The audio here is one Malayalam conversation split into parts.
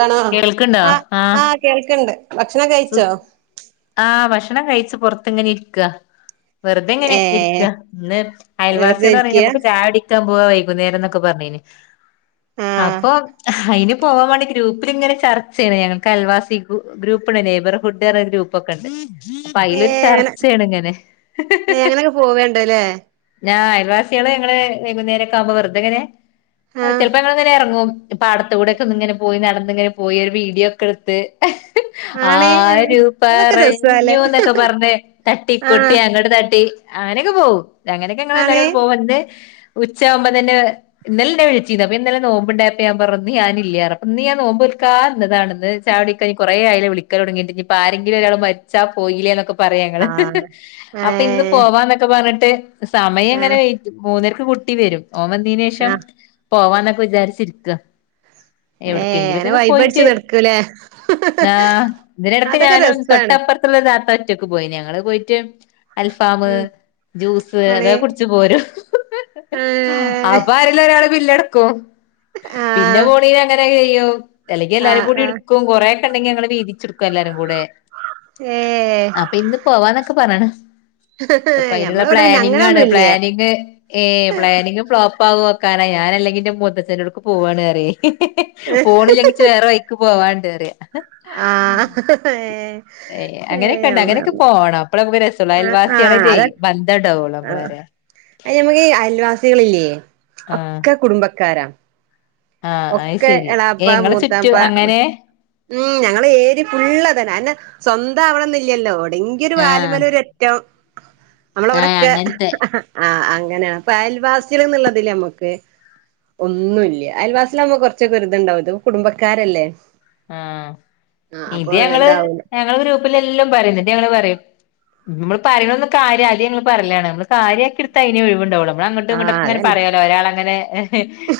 കാണോ കേൾക്ക്ണ്ടോ ആ ആഹ് ആ കേൾക്കണ്ട് ഭക്ഷണം കയിച്ചോ ആ ഭക്ഷണം കഴിച്ച് പൊറത്ത് ഇങ്ങന ഇരിക്ക്ആ വെറുതെ എങ്ങനെ ഏഹ് ഇരിക്കാ ഇന്ന് വെറുതെ ഇരിക്കയാ ത്താം പോവ്വാ വൈകുന്നേരന്നൊക്കെ പറഞ്ഞേന് ആഹ് അപ്പൊ അയിന് പോവാം വേണ്ടി ഗ്രൂപ്പിലിങ്ങനെ ചർച്ചേണ് ഞങ്ങൾക്കയൽവാസി ഗ്രൂ ഗ്രൂപ്പ് ഉണ്ട് രേബർഹുഡ് പറഞ്ഞ ഗ്രൂപ്പൊക്കെ ഇണ്ട് അപ്പൊ അയിലൊരു ഏഹ് അങ്ങനെ ചർച്ചയാണ് ഇങ്ങനെ ഏഹ് അങ്ങനെയൊക്കെ പോവേണ്ടല്ലേ ഞാ അയൽവാസികള് ഞങ്ങള് വൈകുന്നേരക്കാവുമ്പൊ വെറുതെ ഇങ്ങനെ ആഹ് ചെലപ്പോ ഞങ്ങള് [unintelligible] എറങ്ങും ഈ പ്പാടത്തൂടൊക്കെ ഒന്നിങ്ങനെ പോയി നടന്നിങ്ങനെ പോയി ഒരു വീഡിയൊക്കെ എടുത്ത് ആണേ എഹ് ആരു പറഞ്ഞൂന്നൊക്കെ പറഞ്ഞ് തട്ടി ആഹ് കൊട്ടി അങ്ങോട്ട് തട്ടി അങ്ങനെയൊക്കെ പോവും അങ്ങനെയൊക്കെ എങ്ങള് ആണേ എല്ലാരോടും പോവലുണ്ട് ഉച്ചാവുമ്പ തന്നെ ഇന്നലെന്നെ വിളിച്ചീന്ന് അപ്പൊ ഇന്നല നോമ്പ്ണ്ടായപ്പ ഞാൻ പറഞ്ഞ ഇന്ന് ഞാനില്ല്യാ ഉറപ്പന്ന് ഞാ നോമ്പ് ക്കാ ഇന്നതാണെന്ന് ചവിടിക്കായി കൊറെേ ആയിലെ വിളിക്കൻ തൊടങ്ങീട്ട് ഇനിപ്പൊ ആരെങ്കിലും ഒരാൾ മരിച്ചാ പോയീലേന്നൊക്ക് പറയാങ്ങള് ആഹ് അപ്പ ഇന്ന് ഏഹ് പോവാന്നൊക്കെ പറഞ്ഞിട്ട് സമയം ഇങ്ങനെ ആഹ് വെയ് മൂന്നേര് പൂട്ടി വരും ഓന് വന്നീനേഷം ആഹ് പോവാന്നൊക്കെ വിചാരിച്ചിരിക്കാ ഏഹ് അങ്ങനെ എവിടെക്കെങ്കിലൊക്കെക്കെ വൈബടിച്ച് പോയിറ്റ് നടക്കൂലേ ഇതിനെടക്ക് അതൊക്കെ ഞാനും രസാണ് തൊട്ടപ്പുറത്തുള്ള ഒരു താത്ത ഒറ്റക്ക് പോയി ഞങ്ങള് പോയിറ്റ് അൽഫാമ് ഉം ജ്യൂസ് ആണ് അതൊകുടിച്ച് പോരും ഏഹ് അപ്പൊ ആരെല്ലൊരാള് ബില്ലടക്കും കോം പിന്നെ ആഹ് പോണീ അങ്ങനെ ചെയ്യും അല്ലെങ്കി എല്ലാരും ആഹ് കൂടി ആഹ് എടുക്കും കൊറെ ട്ടെണ്ടെങ്കി അങ്ങള് വീതിച്ചെടുക്കും എല്ലാരും കൂടെ ഏഹ് അപ്പൊ ഇന്ന് പോവാന്നൊക്കെ പറയണ് അപ്പൊ അയിനുള്ള ഞമ്മളവിടെ പിന്നെ പ്ലാനിംഗാണ് അങ്ങനൊന്നും ഇല്ല്യ പ്ലാനിങ് ഏ പ്ലാനിങ് ഫ്ലോ പാവ്വു ഓക്കാനേ അല്ലെങ്കിന്റെ മുത്തച്ഛന്റൊടുക്ക് പൂവ്വാണാന്ന് പറയും ഏ പോണില്ലെങ്കി ഇച്ച് വേറെ വയിക്ക് പോവാണ്ട് പറയ്യാ ആ ഏ ഏയ് അങ്ങനൊക്കെ ഇണ്ട് ആഹ് അങ്ങനൊക്കെ പോണം അപ്പൊളാ [unintelligible] രസൊള്ളു അൽവാസികളെ ജെയ ബന്ധണ്ടാ ആ അ ഞമക്ക് അയൽവാസികളില്ലേ ആഹ് ഒക്കെ കുടുംബക്കാരാ. ആഹ് അത് ഒക്കെ ശരി ഏ എളാപ്പാ ഇങ്ങളെ ചുറ്റും മൂത്താപ്പാ. അങ്ങനെ ഉം ഞങ്ങള് ഏരി ഫുള്ളതന്നെ അന്നെ സ്വന്തം ആവണന്നില്ലല്ലോ എടെങ്കിലൊരു ഒരു ആഹ് വാലുമല ഒരറ്റം. ആഹ് നമ്മളവിടൊക്കെ അങ്ങനത്തെ ആഹ് അങ്ങന പ്പ അയൽവാസികൾ ന്നതിൽ നമ്മക്ക് ഒന്നൂല്ല. അതാവുമ്പോ കുറച്ചൊക്കൊരു ഇതുണ്ടാവും ഇത്പ്പോ കുടബക്കാരല്ലേ. ആ ഇത് ഞങ്ങള് ഇതാവൂല ഞങ്ങള് ഗ്രൂപ്പില് എല്ലാം പറയും എന്നിട്ട് ഞങ്ങള് പറീം. നമ്മള് പറയണന്ന് കാര്യ അല്ലെ ഞങ്ങങ്ങള് പറലാണ് നമ്മള് കാര്യയാക്കി എടുത്ത അതിനന് ഒഴിവ്ണ്ടാവുള്ളു. നമ്മള അങ്ങോട്ടും ഇങ്ങോട്ടെ ആഹ് ങ്ങനെ അതന്നെ പറയലോ ഒരാൾ അങ്ങനെ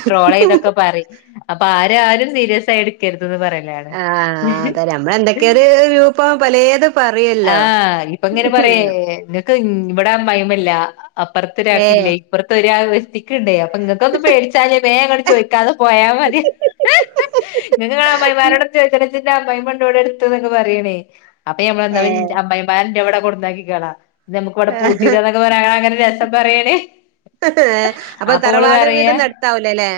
ട്രോൾ ചെയ്തൊക്കെ പറീം. അപ്പൊ ആരു ആരും സീരിയസ് ആയി എടുക്കര്ത്. ആഹ് അത് നമ്മള എന്തൊക്കെയ ഒരു രൂപ്പ പലേത്. പറയല്ലോ ആഹ് ഇപ്പ എങ്ങനെ പറേ ഇവിടൻ ഭയമല്ല ഏ അപ്പുറത്തൊരാക്കില്ലേ ഇപ്പുറത്ത ഒരാവത്തിക്കണ്ടേ നിങ്ങക്ക ഒന്ന് പേടിച്ചാലേ മേ അങ്ങെ ചോദിക്കാതെ പോയാ മതി നിങ്ങ നിങ്ങള അമ്മൈമാരോട് ചോദിച്ച ന്റെ അമ്മയ്മണ്ട്ടത്തക്കെ പറയണേ അപ്പൊഞമ്മളെ ഏ അമ്മയിമാ ഇവിടെ കൊടന്നാക്കികളാ നമുക്ക് ഇവിടെ പൂട്ടിടന്നൊക്കെ പറയാ അങ്ങനെ രസം പറയണണേ അപ്പൊ അവള് തറവാട് പറയാ വീടൊന്നും അടുത്താവൂലല്ലേ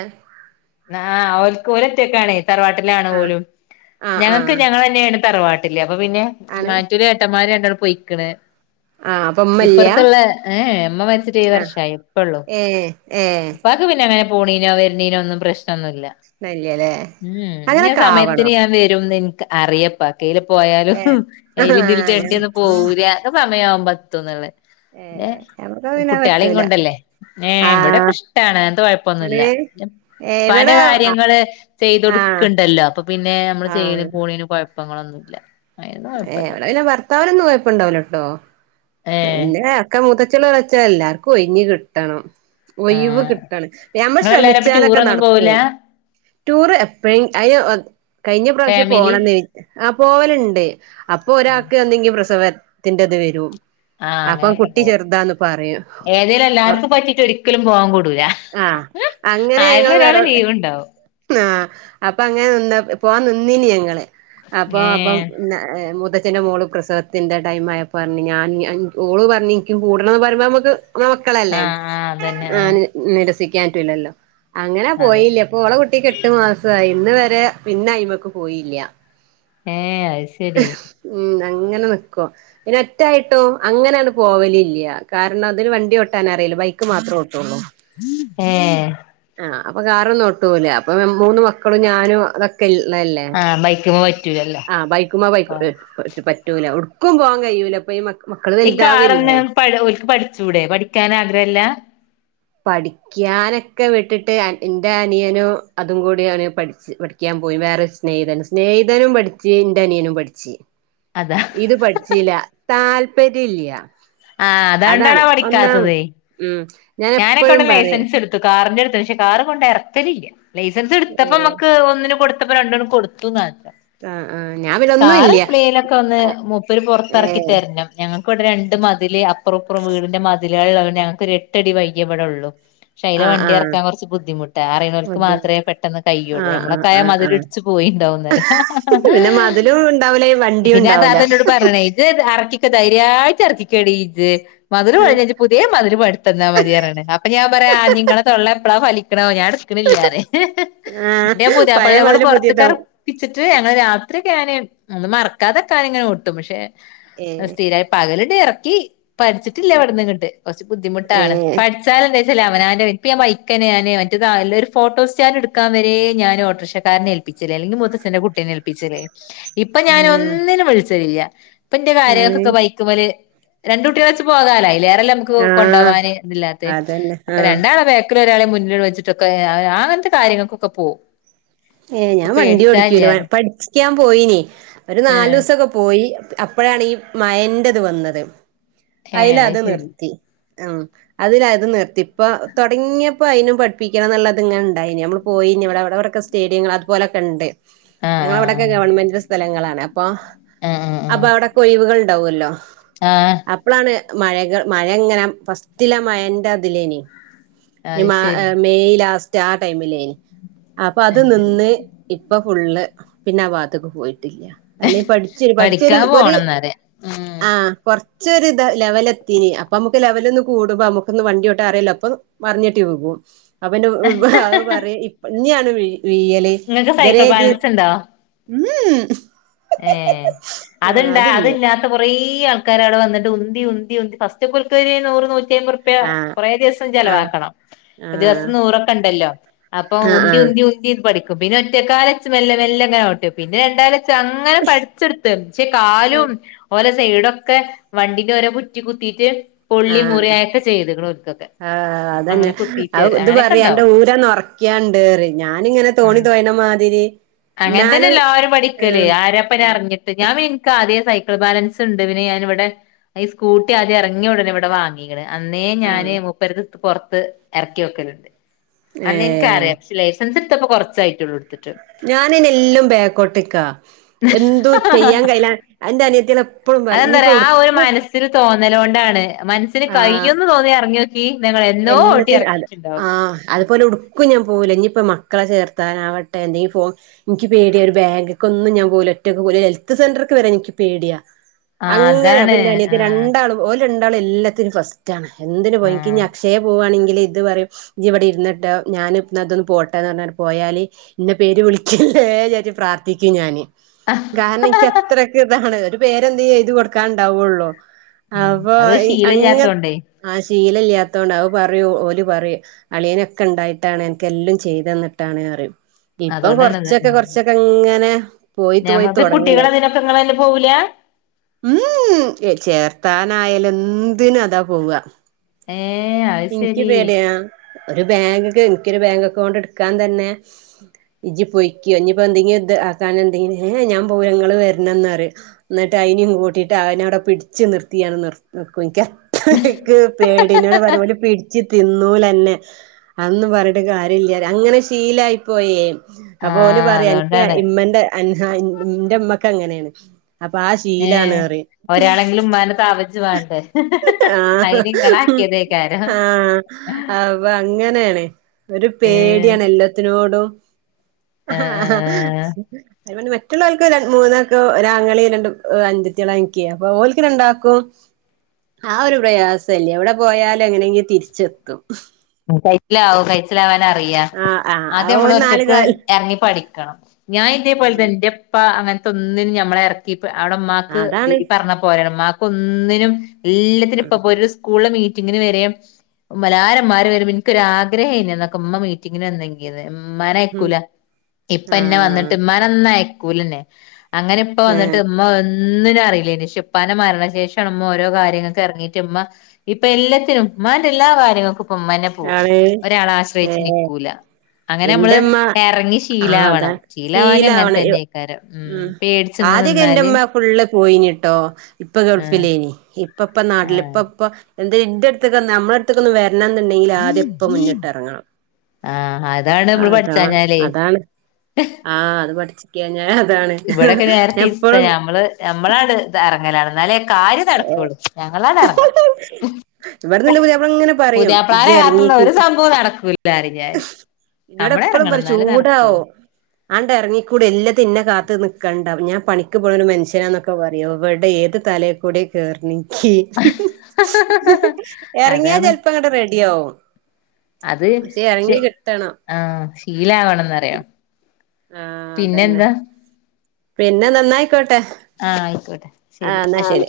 ആഹ് ഓളൊറ്റക്കാണെയ് തറവാട്ടിലാണ് ആഹ് പോലും ആഹ് ഞങ്ങൾക്ക് ആഹ് ഞങ്ങൾ തന്നെയാണ് തറവാട്ടില് അപ്പൊ പിന്നെ ആണ് മറ്റൊരു ഏട്ടന്മാര് രണ്ടോളും പൊയിക്കണ്. ആഹ് അപ്പൊ ഉമ്മല്ല ഇപ്പുറത്തുള്ള ഏഹ് മ്മ മരിച്ചിട്ട് ഏഴ് ആഹ് വർഷയി ഇപ്പള്ളൂ. ഏ ഏ ങ്ങക്ക് പിന്നെങ്ങനെ പോണീനോ വർന്നീനോ ഒുരു പ്രശ് ഇല്ലല്ലേ ഞൻ [unintelligible] അങ്ങനൊക്കെ സമയത്തിന് ആവണം ഞാൻ വരും എ അറിയപ്പ കയ്യില് പോയാലും ഏ കയ്ൽ അങ്ങനെ ഇതിണ്ടിന്ന പോവൂല സമയവുമ്പത്തുന്നള് ഏ നമുക്ക് എ പിന്നെ കുട്ടിയേളെ പറ്റൂല കൊണ്ടല്ലേ. ഏ ആഹ് ഇവിടെയൊക്കെ ഇഷ്ടാണ് അങ്ങനത്ത കൊഴപ്പൊന്നുല്ല. ആണ് ഏ പ്പാന്റെ ഇവിടെ കാര്യങ്ങള് ആഹ് ചെയ്ത്കൊടുക്കുണ്ടല്ലോ അപ്പൊ പിന്നെ നമ്മള് ആഹ് ചെയ്യന് പോണീന് കുഴപ്പങ്ങളൊന്നുല്ല അയ്ൻ. എ പിന ഭർത്താവിനന്നും കൊയപ്പുണ്ടവൂലട്ടോ ഏ പിന്നെ മുതച്ച്ചിയെൾ വളച്ചാ എല്ലാർക്കും ഒഴിഞ് കിട്ടണം ആ ഒഴിവ് കിട്ടാണ് നമ്മൾ ഇങ്ങളെല്ലാരും അപ്പൊ ശ്രമിച്ചാലൊക്കെ ടൂറൊന്നും പോവൂല നടക്കും ടൂറ് എപ്പഴെ അയിന് കഴിഞ്ഞ പ്രാവശ്യം ഫാമിലി പോണംന്ന് ആ പോവലുണ്ട് അപ്പൊ ആ ഒരാൾക്ക് എന്തെങ്കിലും പ്രസവത്തിന്റെ ഇത് വരൂ. ആഹ് അങ്ങനെയൊക്കെണ്ടാവും ഏതേലും എല്ലാർക്കും പറ്റീട്ട് ഒരിക്കലും പോവാൻ കൂടൂല. ആ അങ്ങനെ ആരിലും ഞങ്ങള് വേറെ ഒരാള് ലീവ് ഉണ്ടാവും ആഹ്. അപ്പൊ അങ്ങനെ നിന്ന പോവാൻ നിന്നിന് ഞങ്ങള് അപ്പൊ അപ്പൊ ഏഹ് ത്തിന്റെ മോള് പ്രസവത്തിന്റെ ടൈം ആയ പറഞ് ഞാൻ ഓള് പറഞ് ഇൻക്കു കൂടണന്ന് പറയ്മ്പൊ നമുക്ക് മക്കളല്ലേ ആഹ് ആഹ് അതന്നെ ആഹ് നിരസിക്കാൻപറ്റില്ലല്ലോ. അങ്ങനെ അതെ പോയില്ലപ്പൊ ഓളെ കുട്ടിക്ക് എട്ട് മാസായ്‌ ഇത് വരെ പിന്നെയിമക്ക് പോയില്ല. ഏഹ് അത് ശരി ഉം അങ്ങനെ നിക്കുവ പിന്നെ ഒറ്റായിട്ടോ അങ്ങനെങ്ട്ട് പോവല് ല്ല കാരണം അതിന് വണ്ടി ഒട്ടാൻ അറിയ ബൈക്ക് മാത്രെ ഓട്ടൊള്ളൂ ഏഹ് ആ അപ്പൊ കറൊന്നു ഒട്ടൂല അപ്പൊ മൂന്ന് മക്കളും ഞാനും അതൊക്കെ ലെല്ലേ ആഹ് ബൈക്കുമ്മെ പറ്റൂലല്ലോ ആ ബൈക്ക ബൈട്ട ആഹ് പറ്റ റ്റൂല ടുക്കും പോവാങ്കയ്യുലപ്പ ഇ ഈ കാറന്നെ ഒൽക്ക് പഠിചൂടെ പഠിക്കാൻ ആഗ്രഹല്ല? പഠിക്കാനൊക്കെ വിട്ടിട്ട് എൻറെ അനിയനോ അതും കൂടിയാണ് പഠിച പഠിക്കാൻ പോയ് വേറെ സ്നേഹിതൻ സ്നേഹതനും പഠിച്ച് ന്റെ അനിയനും പഠിച് അതാ ഇത് പഠിച്ചില്ല താല്പര്യല്ല്യ ആ അതോണ്ടാണത് പഠിക്കാത്തത് ഉം ഞാൻ എപ്പോഴും ഞാനെക്കേവിടെ പറയും ലൈസൻസ് ഇട്ത്ത്ക്ക കാറ്ൻ്റെ ഇട്ത്ത്ക്ണ് പക്ഷെ കാറങ്ങോട്ട് എറക്കലില്ല ലൈസൻസ് ഇട്ത്തപ്പോ ഏഹ് അമ്മക്ക് ഒന്നിനും കൊടു ത്തപ്പ രണ്ടും ആണ്ട് കൊടുത്തുന്നാ ആഹ് ആഹ് ഞാൻ പിന്നെ ഒന്നും കാറ് ഇല്ല എപ്ലേലൊക്കൊന്ന് മൂപ്പര് പൊർത്തർക്കി ഏഹ് തര്ണം ഞങ്ങ ക്ക് വ്ടെ രണ്ട് മതില് അപ്പറുംഇപ്പറും വീടിന്റെ മതിലാള് ള്ളോണ്ട് ഞങ്ങക്കൊരു എട്ടടി വയ്യെ ഇവടൊള്ളു പക്ഷെഐല ആഹ് വണ്ടി ആഹ് എറക്കാ കൊർച്ച് ബുദ്ധിമുട്ട അറിണോൽക്ക് മാത്രേ പെട്ടെന്ന് കയ്യുള്ളൂ ആഹ് ആഹ് നമ്മളെക്കായാ ആഹ് ആഹ് മതില്ട്ച്ച് പോയി ണ്ടാവുന്നറ്യ പിന്നെ മതിലും ഉണ്ടാവൂല വണ്ടിയും പിന്നെ ആ ഉണ്ടാവൂല താത്ത ഇന്നോട് പറഞ്ഞ്ണ് ഇജ് എറ ക്കിക്കൊ ധൈര്യമായിട്ടറക്കികടി ഇജ് മതില് ഉം പൊളിഞ്ഞ ഇജ് പുതിയ മതില് പട് ത്തന്നാ മതിർഞ്ഞ്ണ് അപ്പൊ ഞാൻ പറയാ ആ ഇങ്ങളെ തൊള്ള എപ്പളാ ഫലിക്ക്ണാവോ ഞാ ആഹ് ണ്ണിലെന്ന് പഴയ പുതിയാപ്പൾനെ കൊണ്ട് മതില് പുതിയതാവും പൊർത്ത്ക്കെർകിച്ച്ട്ട് രാത്രിക്കെ ഞാന് മറക്കാത്ക്കാന്ങ്ങനെ ഓട്ടും പക്ഷെ ഏഹ് സ്ഥിരായി പകല് ഇറക്കി പഠിച്ചിട്ടില്ല ഇവിട്ന്ന്ങ്ങട്ട് കൊർച്ച് ബുദ്ധിമുട്ടാണ് ഏഹ് പഠിച്ചാലന്തച്ചാല് അവനാൻ്റെ മൈക്കന്നെ ഞാന് മറ്റ ഒരു ഫോട്ടോ സ്റ്റാൻ എടുക്കാ വരെ ഞൻ ഓട്ടോറിക്ഷക്കാരനെ ഏൽപ്പിച്ചില്ലേ അല്ലെങ്കിൽ എന്റെ കുട്ടിനെ ഏൽപ്പിച്ചലേനി ഇപ്പൊ ഞാനൊന്നിനും വിൾച്ചലില്ല ഉപ്പന്റെ ആഹ് ആണ് കാര്യങ്ങക്കെക്കെ ബൈക്ക്മല് രണ്ട് കുട്യളെച്ച് പോകാലൊ ഐലേറെല്ലമ്മക്ക് ആഹ് കൊണ്ടോവാന് ഇതില്ലാത്തെ അതന്നെ അപ്പോ ആഹ് രണ്ടാളെ ബേക്ക് ഒരാളെ മുന്നില് വെച്ചിട്ടൊക്കെ ഞാ അങ്ങൻത്തെ കാര്യങ്ങക്കൊക്കെ പോകും ഏ ഞാൻ വണ്ടോടിക്യല പഠിക്കാൻ പോയി ഒരു ആഹ് നാലുസൊക്കെ പോയി അപ്പഴാണ് ഈ മൻ്റത് വന്നത് ഏഹ് ഐല് അത് ശരി നിർത്തി ആ അതില് അതും നിർത്തി ഇപ്പൊ തൊടങ്ങിയപ്പോ ഐനും പഠിപ്പിക്കണം എന്നുള്ളത്ങ്ങനെ ഇണ്ടായി നമ്മള് പോയി പിന്നവിടെവിടൊക്കെ സ്റ്റേഡിയങ്ങള് അതുപലൊക്കെണ്ട് ആഹ് ഞങ്ങളവിടൊക്കെ ആഹ് ഗവൺമെന്റിന്റെ സ്ഥലങ്ങളാണ് അപ്പൊ ആഹ് അപ്പ ആഹ് അവിടൊക്കേ ഒഴിവുകള്ണ്ടാവല്ലോ ആഹ് ആഹ് അപ്പളാണ് മഴകള് മഴങ്ങനെ ഫസ്റ്റിലെ മഴന്റെ അതിലേനി ഈ അത് ശരി മെയ് ലാസ്റ്റ് ആ ടൈമിലേനി അപ്പൊ അത് നിന്ന് ഇപ്പൊ ഫുള്ള് പിന്നെ ആ ഭാത്ത്ക്ക് പോയി ട്ടില്യ പഠിച്ചേനി പഠിച്ചൊരു പഠിക്കാൻ ഒര് പോണംന്നറിയാ ഉം ആ ച്ചൊരു ലെവലത്തീനി അപ്പമ്മക്ക് ലെവലൊന്ന് കൂടുമ്പോ നമ്മക്കൊന്ന് വണ്ടിഓട്ടാൻ അറില്ലോ അപ്പൊ മർഞ്ഞെട്ടി വികും അപ്പപിന്നെ അത് പറിം ഇഞ്ഞാണ് വീ ഴല് ഇങ്ങക്ക് ഇദരെ സൈക്കിൾ ജ് ഉം ഏ ആഹ് അത്ണ്ടാ അതില്ല അതില്ലാത്ത കൊറേ ആ ൾക്കാരവിടെ വന്നിട്ട് ഉന്തി ഉന്തി ഫസ്റ്റൊക്കെ ഓൽക്കൊര് നൂറ് നൂറ്റ്യയ്മ്പൊർപ്യ ആഹ് കൊറേ ദിവസം ആഹ് ചെലവാക്കണം ദിവസം ആഹ് നൂറൊക്കെണ്ടല്ലോ അപ്പം ആഹ് ഉന്തി ഉന്തി ആഹ് ഉന്തി പഠിക്ക ക്കും പിന്നെ ഒറ്റക്കാലെച്ച് മെല്ലെ മെല്ലെ ഇങ്ങനോട്യോക്കും പിന്നെ രണ്ടാലെ ച്ച് അങ്ങനെ പഠിച്ചെട്ത്ത് പക്ഷെ കാലും ഓല സൈഡൊക്കെ വണ്ടിന്റെ ഓരോ കുറ്റി കുത്തീട്ട് പൊള്ളി ആഹ് മുറ്യായൊക്കെ ചെയ്ത്ക്ണ് ഓൽക്കൊക്കെ ആഹ് അതന്നെ അങ്ങനെ കുത്തീട്ട് വരെ ഇത് അങ്ങനെയൊക്കെ പറിം അന്റെ ഇണ്ടാവും ഊരൊന്ന് ഒർക്യാണ്ട്റിം ഞാനിങ്ങനെ തോണി തോയിണ മാതിരി അങ്ങൻ തന്നെ എന്നാലും എല്ലാരും പഠിക്കല് ആഹ് ആരപ്പ അറിഞ്ഞിട്ട് ഞാൻ ഇൻക്ക് ആദ്യെ സൈ ക്ള്ബാലൻസ്ണ്ട് പിന്നെ ഞാനിവിടെ ഈ സ്കൂട്ടി ആദ്യം എറങ്ങിയ ഉടെ ഇവടെ വാങ്ങീക്ണ് അന്നേ ആഹ് ഞാന് മുപ്പര്ത് പൊർത്ത് എറക്യോക്കല്ണ്ട് അന്ന് ഏഹ് ഇൻക്കറിയാ പക്ഷെ ലൈസൻസ് ഇട്ടുത്തപ്പോ കൊർച്ചായിട്ടൊള്ളൂ ഇട്ത്തിട്ട് ഞാനതിനെല്ലാം ബേക്കോട്ടിക്കാ എന്തു ചെയ്യാൻ കഴില്ല അതിന്റെ അനിയത്തി അതെന്താറിയോ ആ ഒരു മനസ്സില് തോന്നലോണ്ടാ ണ് മനസ്സിന് ആഹ് കയ്യുന്ന് തോന്നി എറങ്ങോക്കി ന്നാ ഇങള് എല്ലത്തിനും അത് ആ അതുപോലെ ഉ ഒട്ക്കും ഞാൻ പോവൂല ഇനിയിപ്പോ മക്കളെ ചേർത്താനാവട്ടെ എന്തെങ്കി ഫോം എനിക്ക് പേടിയ ഒരു ബാങ്ക്ക്കൊന്നും ഞാൻ പോവൂല ഹെൽത്ത് സെന്റർക് വെരെ ഇൻക്ക് പേട്യാ ആ അങ്ങനെ അപ്പം അതാണ് ഇൻ്റെ ആ അനിയത്യറിം രണ്ടാ രണ്ടാളും എല്ലത്തിനും ഫസ്റ്റാണ് എന്തിനു ആ പോയിക പോകവാണെങ്കിൽ ഇത് പറയും ഇ ഇവിടെ ഇരുന്നിട്ട് ഞൻ അതൊന്ന് പോട്ടെന്ന് പറഞ്ഞട്ട് പോയാല് നീ, വിളിക്കല്ലേ [unintelligible] പ്രാർത്ഥിക്കും ഞാാന് കാരണം എനിക്ക് അത്രൊക്കെ ഇതാണ് ഒരു പേരെന്ത്, എഴുതി കൊടുക്കാൻുണ്ടാവുള്ളോ. ഉം അപ്പൊ അത് [unintelligible] അങ്ങ ശീലല്ലാത്തോണ്ടേ ആ ശീല അതൊണ്ട് അവ പറൂ ഓലി പറയൂ അളിയനൊക്കെ ണ്ടായിട്ടാണ് അ നക്ക്ല്ലാം ചെയ്ത ന്നിട്ടാണ് റിയും. ഇപ്പം അതുകൊണ്ടാണത് കൊറച്ചൊക്കെ, ഉം കൊറച്ചൊക്കെ ഇങ്ങനെ. പോയിത്ത് പോയിത്ത് ഞമ്മക്ക് തുടങ്ങണ്ട. കുട്ടികളെ ഇതിനൊക്കെ ഇങ്ങളന്നെ പോവൂല ഉംചേർത്താൻ. ആയലന്തിനും അതാ പോവ. ഏഹ് അത് ഇൻക്ക് ശരി പേടിയ. ഒരു ബാങ്ക്ക്ക്. എനിക്കൊരു ബാങ്ക് അക്കൗണ്ട് എടുക്കാൻ തന്നെ ഇജി പൊയ്ക്കോ ഇനിയിപ്പോൊ എന്തെങ്കിലും ഇത് ആക്കാന എന്തെങ്കിലും ഏ ഞാൻ, പോകൂലങ്ങൾ വരണ പറി എന്നിട്ട്,. ടൈനും കൂട്ടിയിട്ട് അവനവിടെ പിടിച്ച് നിർത്തിട്ട്. നിർ എക്ക് പേടിനോട് പറ [unintelligible] പിടിച്ചു തിന്നൂലന്നെ അന്നെ, പറഞ്ഞട്ട് കാര്യമില്ല അങ്ങനെ ശീലായി പോയേ. അപോല് ആഹ് പറയാ എനിക്ക് അതുകൊണ്ടാണ് ഇമ്മന്റെ [unintelligible] ന്റെ മ്മക്ക് ങ്ങനെയാണ്. അപ്പൊ ആ ശീലാണ് ഏഹ് അറിയും ഒരാളെങ്കിലും ഉമ്മാനെ താവച്ച് വേണ്ടേ [unintelligible] ആ അയിന് ഇങ്ങളാക്കിയതേക്കാരം ആഹ. അപ്പൊ അങ്ങനെയാണ് ഒരു ഏഹ് പേടിയാണ് എല്ലാത്തിനോടും. ഹ, ആഹ് ഹ ആഹ് ആഹ് [unintelligible] മറ്റുള്മൂന്നാക് ഒരാങ്ങളി, രണ്ട് അഞ്ചത്തിളക്കി, ന്കി അപ്പൊ ഓൽക്ക് രണ്ടാക്കും. ആ ഒരു പ്രയാസല്ലേ ഔടെ പോയാലും എങ്ങനെങ്കും തിരിച്ചെത്തും. കൈച്ചിലാവോ, കൈച്ചിലാവാൻ, അറിയ ആഹ് ആഹ് അത് ആദ്യം നമ്മള് ഓല് നാല് ഒറ്റക്ക് കാല് ഇറങ്ങി പഠി ഞാൻ ഇതേ പോലെ ഉം എന്റെപ്പ അങ്ങനത്തെ ഒന്നിനും ഞമ്മളെ ഇറക്കി അവിടെ ഉമ്മാക്ക് അതാണ് പറഞ്ഞ പോര മാക്ക് ഒന്നിനും എല്ലാത്തിനും ഇപ്പൊ സ്കൂളി, മീ മീറ്റിങ്ങിന് വര എല്ലാരന്മാര് വരമ്പും എനിക്കൊ, രാ ഗ്രഹയിനി. ന്നക്കഉമ്മ മീറ്റിങ്ങിന് വന്നങ്കിന് മ്മാ ഉം നെയ്ക്കൂല ഇപ്പന്നെ ആഹ് വന്നിട്ട് മ്മാ നയ് ക്കൂലന്നെ അങ്ങനെ ഇപ്പ ഏഹ് വന്നിട്ട്മ്മ ഒന്നിനഅറിയില്ലേയി നി, ഷേ, പ്പിന്റെമരണശേഷം, ആണമ്മ ഓരോ കാര്യങ്ങൾക്കെ ഇറങ്ങിട്ടമ്മ, ഇപ്പൊ എല്ലത്തിനും ഉമ്മാന്റെ എല്ലാ കാര്യങ്ങൾക്കുംപ്പമ്മനെ പോകും. ആണ് ഒരാള ഏഹ് ആശ്രയിച്ച്നിക്കൂല. അങ്ങനെ നമ്മള് എന്റെമ്മ ഇറങ്ങി ആഹ് അതാ ശീലവണം ശീലവാൻ ങ്ങനെ തന്നെ അയ്ക്കാരം, ഉം, പേടിച്ച് ആദ്യക്കെ, എന്റെമ്മ ഫുള്ള്പോയിനിട്ടോ. ഇപ്പൊ ആഹ് ഗൾഫിലേനി. ഇപ്പപ്പൊ നാട്ടില് ഇ ആഹ് ഇപ്പ എന്ത ഇന്റെ അടുത്തക്ക. നമ്മളെടുത്തൊക്ക ഒന്ന് വരണം [unintelligible] ണ്ടെങ്കി ആദ്യപ്പോം മുന്നിട്ട് ഇറങ്ങണം. ആഹ് അതാണ് നമ്മള് അതാ. പഠിച്ചാഞ്ഞാലേ അതാണ് ആഹ അത് പഠിച്ചിക്ക. ഇവിടെയൊക്കെ നേരെ തിരിച്ചനമ്മള് നമ്മളാണ് ഇറങ്ങലാണ് എന്നാലേ കാര്യം നടക്കുവുള്ളൂ ഞങ്ങളാറങ്ങ. ഇവിടുന്ന്ന്റെപുതിയാപ്പങ്ങനെ പറയും, കാത്തുന്ന ജ്റങ്ങിക്ക് ഒരു സംഭവം നടക്കൂല അറിയും ഞാന് നിന്നോട് നമ്മള് എപ്പഴും എറങ്ങണം പറ എന്നാലേ നടക്കുള്ളൂ ചൂടാവും ആണ്ട്, ഇറങ്ങിക്കൂട് എല്ലാത്തിനും കാത്ത [unintelligible] നിക്കണ്ട ഞാൻപണിക്ക്പോകണഒരു മനുഷ്യനാന്നൊക്കെ, പറയും എവിടെ. ഏത് തലേെ കൂടി കേയറി ഇറങ്ങിയാ അതാണ് ചിലപ്പോ ഇങ്ങട്ട് റെഡി ആവും അത്. പക്ഷെ ചെ എറങ്ങി കിട്ടണം ആഹ ശീലവണംന്ന്റിയാം. ആഹ അതന്നെ. പിന്നെ. ന്നായിക്കോട്ടെ ആഹ് ആയിക്കോട്ടെ ആ എന്നാ ആഹ് ശരി.